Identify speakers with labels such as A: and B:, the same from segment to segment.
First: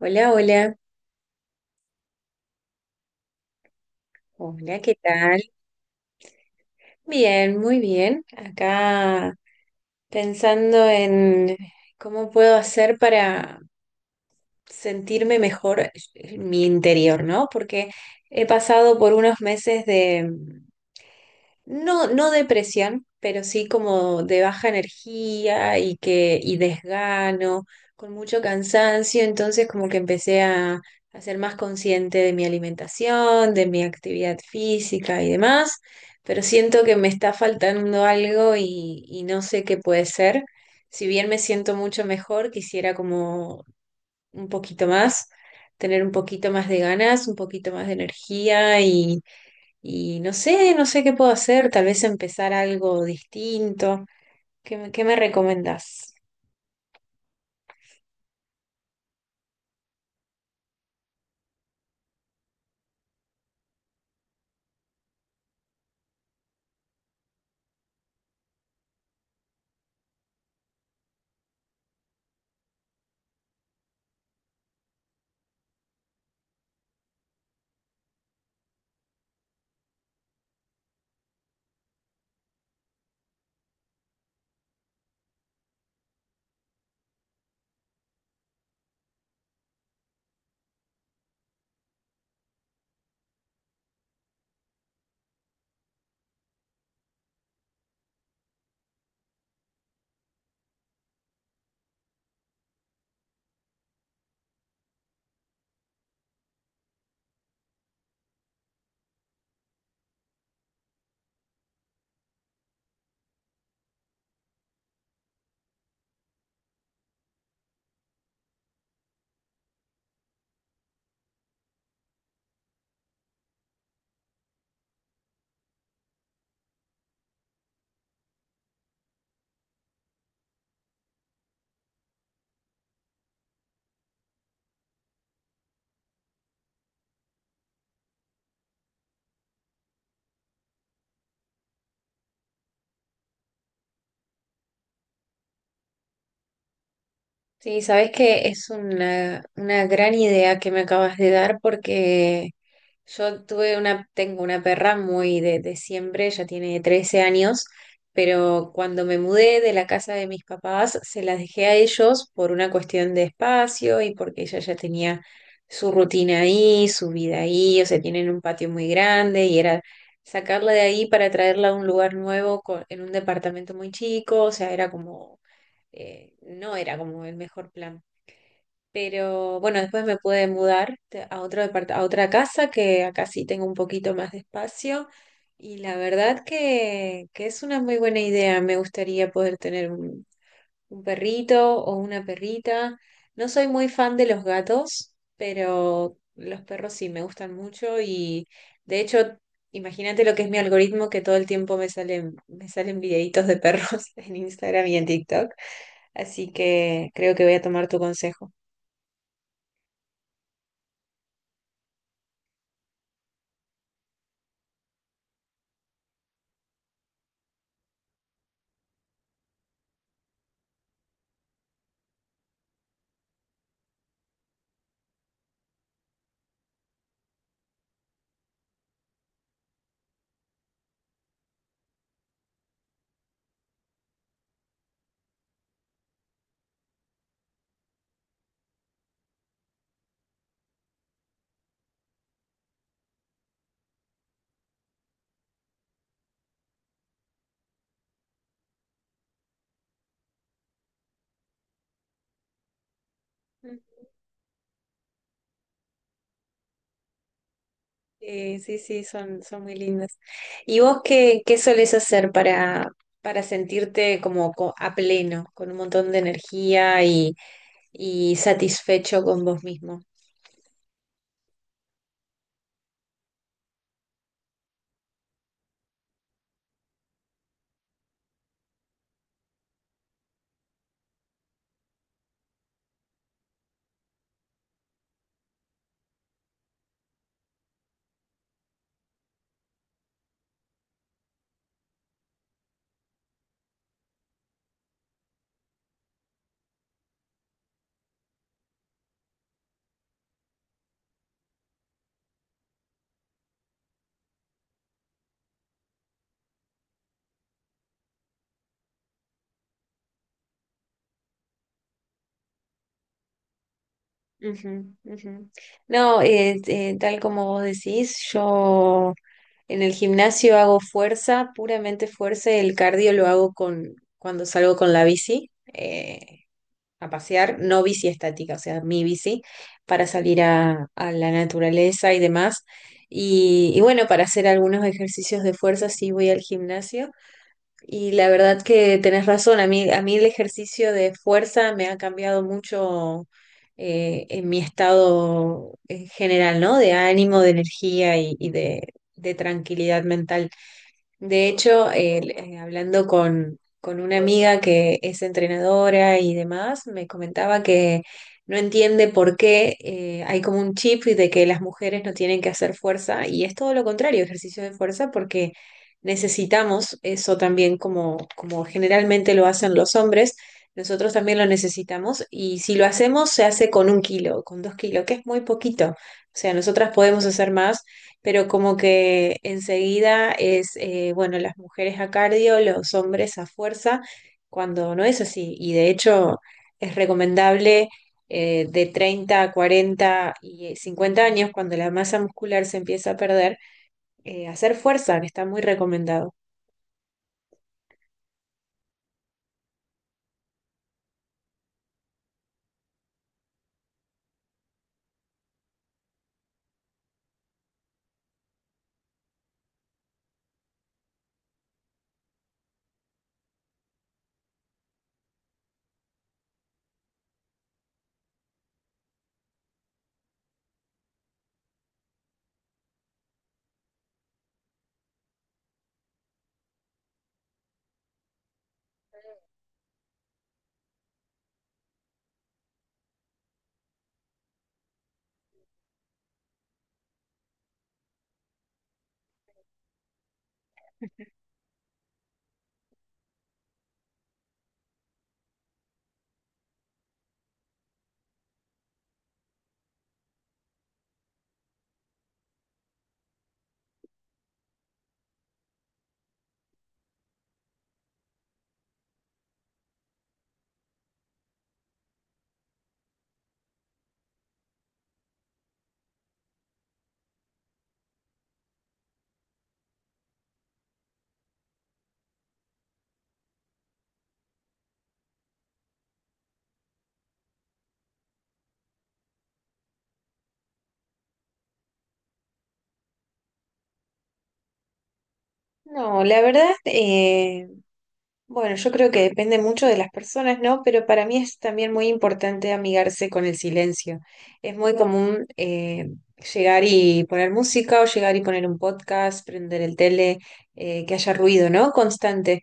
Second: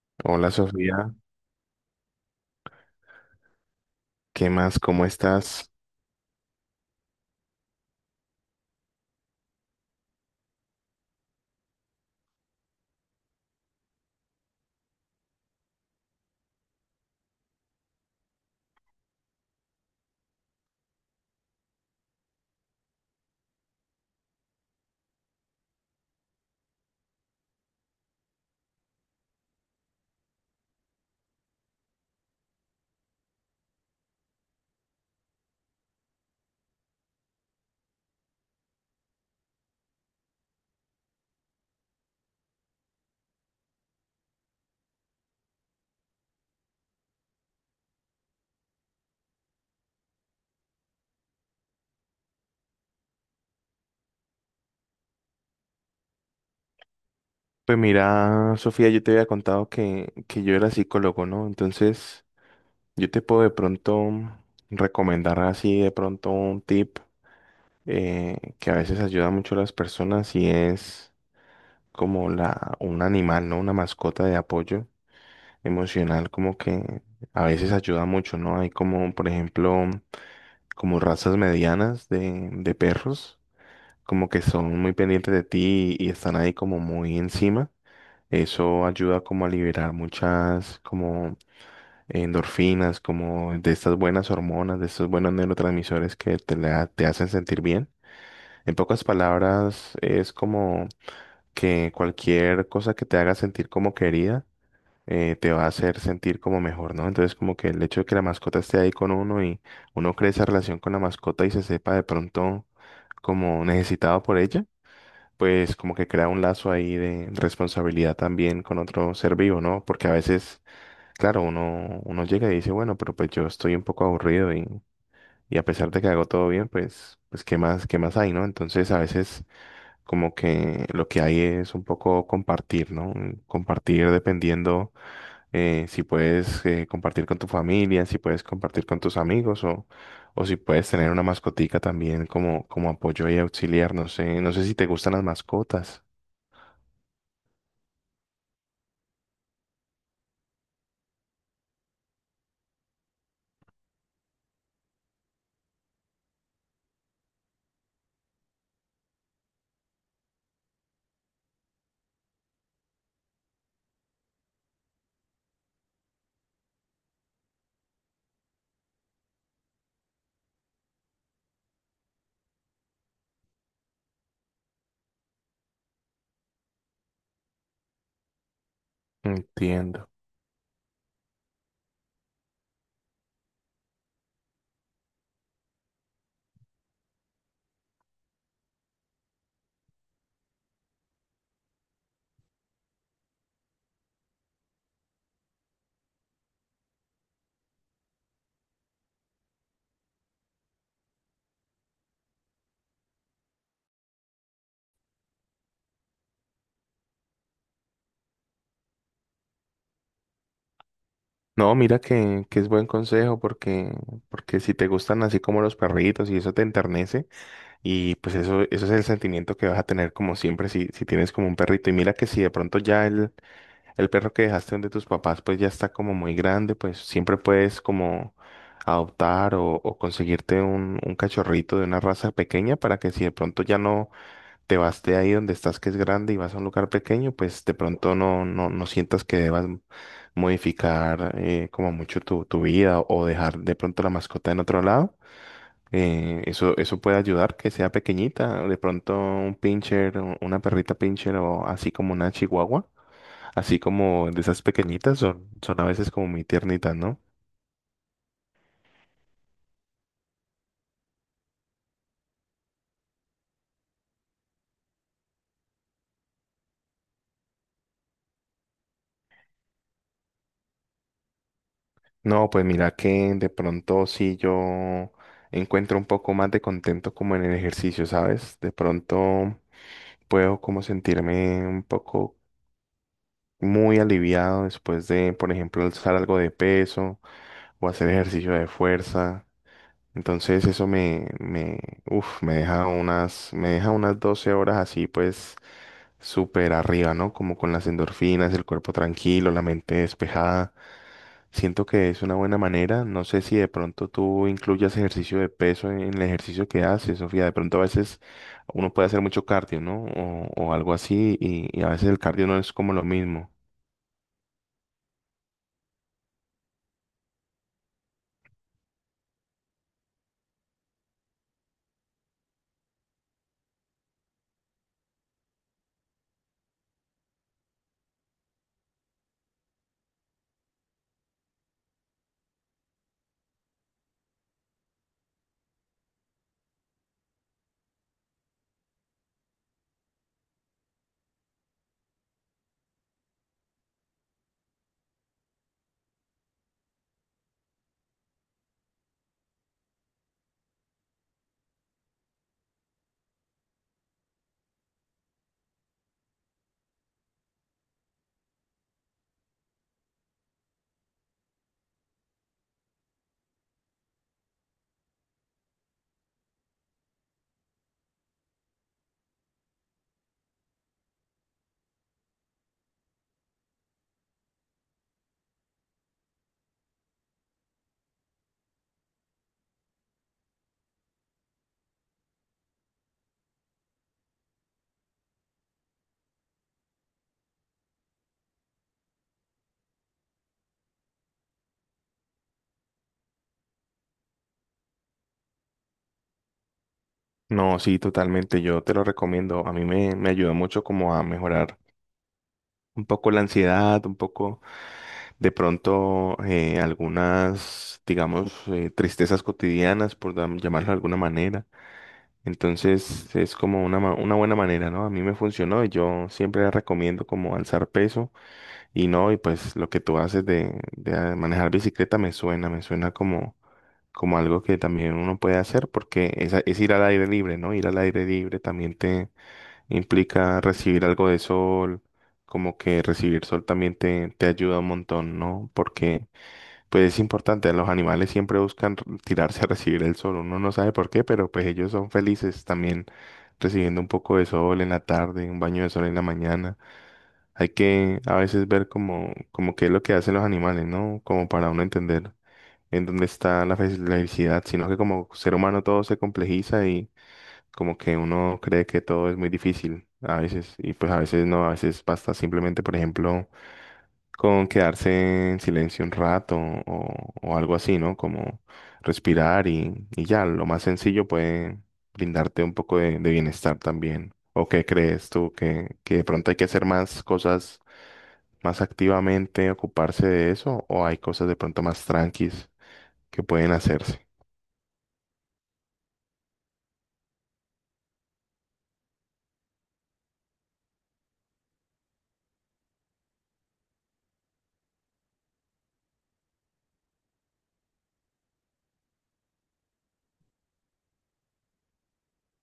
A: Hola,
B: Hola
A: hola.
B: Sofía, ¿qué más?
A: Hola, ¿qué
B: ¿Cómo
A: tal?
B: estás?
A: Bien, muy bien. Acá pensando en cómo puedo hacer para sentirme mejor en mi interior, ¿no? Porque he pasado por unos meses no, no depresión, pero sí como de baja energía y desgano, con mucho cansancio. Entonces como que empecé a ser más consciente de mi alimentación, de mi actividad física y demás, pero siento que me está faltando algo y no sé qué puede ser. Si bien me siento mucho mejor, quisiera como un poquito más, tener un poquito más de ganas, un poquito más de energía y no sé qué puedo hacer, tal vez empezar algo distinto. ¿ Qué me recomendás?
B: Pues mira, Sofía, yo te había contado que yo era psicólogo, ¿no? Entonces, yo te puedo de pronto recomendar así de pronto un tip, que a veces ayuda mucho a las personas, y es como la, un animal, ¿no? Una mascota de apoyo emocional, como que a veces ayuda mucho, ¿no? Hay como, por ejemplo, como razas medianas de perros. Como que son muy pendientes de ti y están ahí como muy encima. Eso ayuda como a liberar muchas como endorfinas, como de estas buenas hormonas, de estos buenos neurotransmisores que te hacen sentir bien. En pocas palabras, es como que cualquier cosa que te haga sentir como querida, te va a hacer sentir como mejor, ¿no? Entonces, como que el hecho de que la mascota esté ahí con uno, y uno cree esa relación con la mascota y se sepa de pronto como necesitado por ella, pues como que crea un lazo ahí de responsabilidad también con otro ser vivo, ¿no? Porque a veces, claro, uno llega y dice, bueno, pero pues yo estoy un poco aburrido, y a pesar de que hago todo bien, pues, pues qué más hay?, ¿no? Entonces a veces como que lo que hay es un poco compartir, ¿no? Compartir dependiendo, si puedes, compartir con tu familia, si puedes compartir con tus amigos, o si puedes tener una mascotica también como, como apoyo y auxiliar. No sé, no sé si te gustan las mascotas.
A: Sí, sabes que es una gran idea que me acabas de dar, porque tengo una perra muy de siempre, ya tiene 13 años. Pero cuando me mudé de la casa de mis papás, se las dejé a ellos por una cuestión de espacio y porque ella ya tenía su rutina ahí, su vida ahí. O sea, tienen un patio muy grande y era sacarla de ahí para traerla a un lugar en un departamento muy chico. O sea, era como, no era como el mejor plan. Pero bueno, después
B: Entiendo.
A: me pude mudar a otra casa, que acá sí tengo un poquito más de espacio, y la verdad que es una muy buena idea. Me gustaría poder tener un perrito o una perrita. No soy muy fan de los gatos, pero los perros sí me gustan mucho. Y de hecho, imagínate lo que es mi algoritmo, que todo el tiempo me salen videitos de perros en Instagram y en TikTok. Así que creo que voy a tomar tu consejo.
B: No, mira que es buen consejo porque, porque si te gustan así como los perritos y eso te enternece, y pues eso es el sentimiento que vas a tener como siempre si, si tienes como un perrito. Y mira que si de pronto ya el perro que dejaste donde tus papás pues ya está como muy grande, pues siempre puedes como adoptar o conseguirte un cachorrito de una raza pequeña, para que si de pronto ya no te vas de ahí donde estás, que es grande, y vas a un lugar pequeño, pues de pronto no, no, no sientas que debas modificar, como mucho tu, tu vida, o dejar de pronto la mascota en otro lado. Eso puede ayudar que sea pequeñita, de pronto un pincher, una perrita pincher, o así como una chihuahua,
A: Mm.
B: así como de esas pequeñitas son, son a veces como muy tiernitas, ¿no?
A: Sí, sí, son muy lindas. ¿Y vos qué solés hacer para sentirte como a pleno, con un montón de energía y satisfecho con vos mismo?
B: No, pues mira que de pronto sí yo encuentro un poco más de contento como en el ejercicio, ¿sabes? De pronto puedo como sentirme un poco muy aliviado después de, por ejemplo, alzar algo de peso o hacer ejercicio de fuerza. Entonces eso uf, me deja unas 12 horas así, pues súper arriba, ¿no? Como con las endorfinas, el cuerpo tranquilo, la mente despejada. Siento que es una buena manera. No sé si de pronto tú incluyas ejercicio de peso en el ejercicio que haces, Sofía. De pronto a veces uno puede hacer mucho cardio, ¿no? O algo así, y a veces el cardio no es como lo mismo.
A: Ujú, ujú. No, tal como vos decís, yo en el gimnasio hago fuerza, puramente fuerza, y el cardio lo hago cuando salgo con la bici. A pasear, no bici estática, o sea, mi bici, para salir a la naturaleza y demás. Y y bueno, para hacer algunos ejercicios de fuerza sí voy al gimnasio. Y la verdad que tenés razón, a mí el ejercicio de fuerza me ha cambiado mucho, en mi estado en general, ¿no? De ánimo, de energía y de tranquilidad mental. De hecho, hablando con una amiga que es entrenadora y demás, me comentaba que no entiende por qué hay como un chip de que las mujeres no tienen que hacer fuerza, y es todo lo contrario, ejercicio de fuerza, porque necesitamos eso también, como, como generalmente lo hacen los hombres, nosotros también lo necesitamos. Y si lo hacemos, se hace con 1 kilo, con 2 kilos, que es muy poquito. O sea, nosotras podemos hacer más, pero como que enseguida es, bueno, las mujeres a cardio, los hombres a fuerza, cuando no es así. Y de hecho es recomendable, de 30 a 40 y 50 años, cuando la masa muscular se empieza a perder, hacer fuerza, que está muy recomendado.
B: No, sí, totalmente. Yo te lo recomiendo. A mí me ayudó mucho como a mejorar un poco la ansiedad, un poco de pronto, algunas, digamos, tristezas cotidianas, llamarlo de alguna manera. Entonces es como una, una buena manera, ¿no? A mí me funcionó y yo siempre recomiendo como alzar peso. Y no, y pues lo que tú haces de ah, manejar bicicleta me suena como, como algo que también uno puede hacer porque es, es ir al aire libre, ¿no? Ir al aire libre también te implica recibir algo de sol, como que recibir sol también te ayuda un montón, ¿no? Porque pues es importante, los animales siempre buscan tirarse a recibir el sol, uno no sabe por qué, pero pues ellos son felices también recibiendo un poco de sol en la tarde, un baño de sol en la mañana. Hay que a veces ver como, como qué es lo que hacen los animales, ¿no? Como para uno entender en dónde está la la felicidad, sino que como ser humano todo se complejiza, como que uno cree que todo es muy difícil a veces, y pues a veces no, a veces basta simplemente, por ejemplo, con quedarse en silencio un rato, o algo así, ¿no? Como respirar y ya, lo más sencillo puede brindarte un poco de bienestar también. ¿O qué crees tú? Que de pronto hay que hacer más cosas más activamente, ocuparse de eso? ¿O hay cosas de pronto más tranquis que pueden hacerse?
A: No, la verdad, bueno, yo creo que depende mucho de las personas, ¿no? Pero para mí es también muy importante amigarse con el silencio. Es muy común, llegar y poner música, o llegar y poner un podcast, prender el tele, que haya ruido, ¿no? Constante.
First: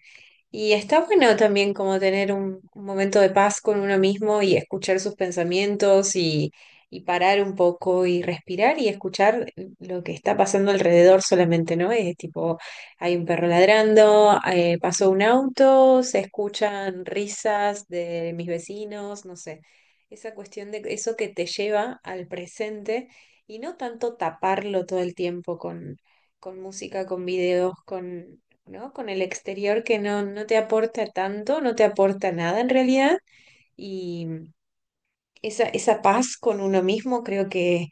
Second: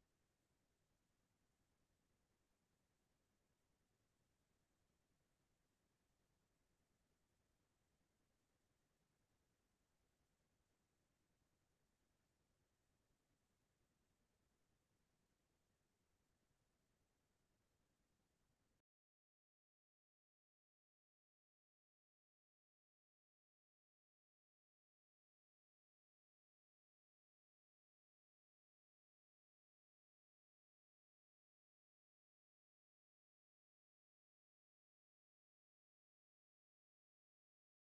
A: Y está bueno también como tener un momento de paz con uno mismo y escuchar sus pensamientos, y parar un poco y respirar y escuchar lo que está pasando alrededor solamente, ¿no? Es tipo, hay un perro ladrando, pasó un auto, se escuchan risas de mis vecinos, no sé. Esa cuestión de eso que te lleva al presente, y no tanto taparlo todo el tiempo con música, con videos, ¿no? Con el exterior, que no, no te aporta tanto, no te aporta nada en realidad. Y esa paz con uno mismo creo que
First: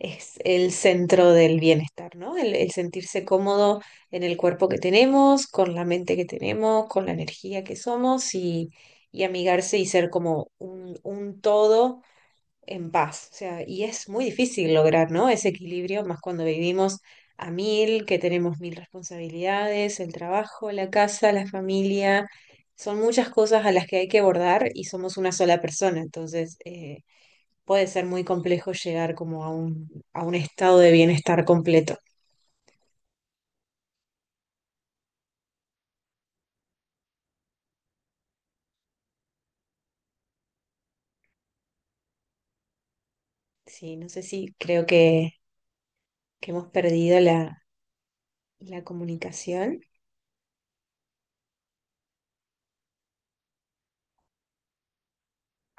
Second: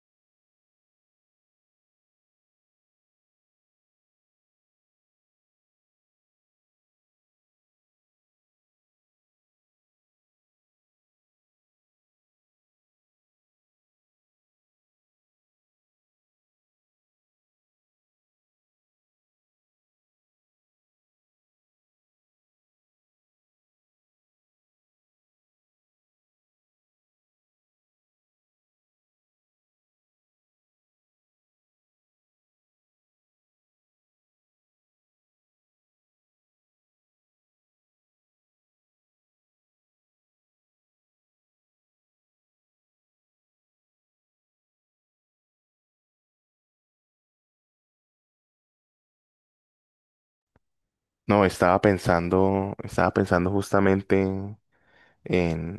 A: es el centro del bienestar, ¿no? El sentirse cómodo en el cuerpo que tenemos, con la mente que tenemos, con la energía que somos, y amigarse y ser como un todo en paz. O sea, y es muy difícil lograr, ¿no? Ese equilibrio, más cuando vivimos a mil, que tenemos mil responsabilidades, el trabajo, la casa, la familia. Son muchas cosas a las que hay que abordar y somos una sola persona. Entonces, puede ser muy complejo llegar como a un estado de bienestar completo. Sí, no sé, si creo que, hemos perdido la comunicación.
B: No, estaba pensando justamente en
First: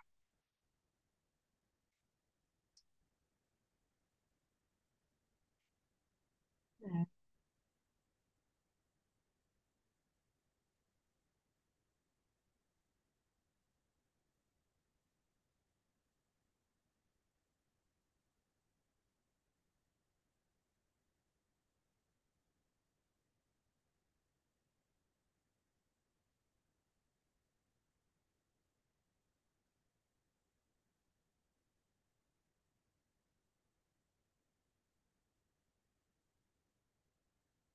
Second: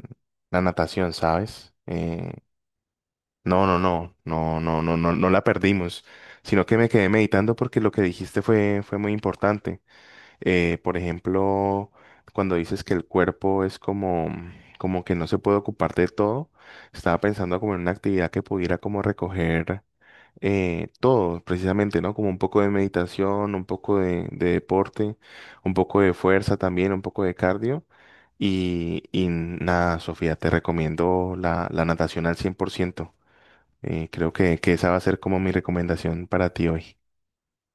B: la natación, ¿sabes? No, no, no, no, no, no, no, no la perdimos, sino que me quedé meditando porque lo que dijiste fue, fue muy importante. Por ejemplo, cuando dices que el cuerpo es como, como que no se puede ocupar de todo, estaba pensando como en una actividad que pudiera como recoger, todo, precisamente, ¿no? Como un poco de meditación, un poco de deporte, un poco de fuerza también, un poco de cardio. Y nada, Sofía, te recomiendo la, la natación al 100%. Creo que esa va a ser como mi recomendación para ti hoy.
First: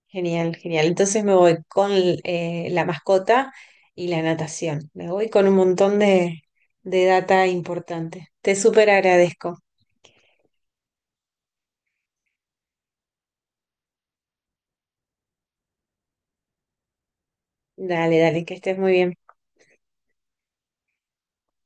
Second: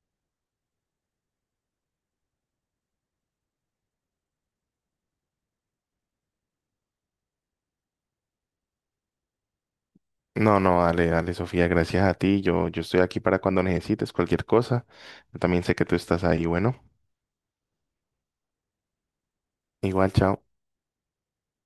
A: Genial, genial. Entonces me voy con la mascota y la natación. Me voy con un montón de data importante. Te súper agradezco.
B: No, no, dale, dale, Sofía, gracias a ti. Yo estoy aquí para cuando necesites cualquier cosa. Yo también sé que tú estás ahí. Bueno,
A: Dale, dale, que estés muy bien.
B: igual, chao.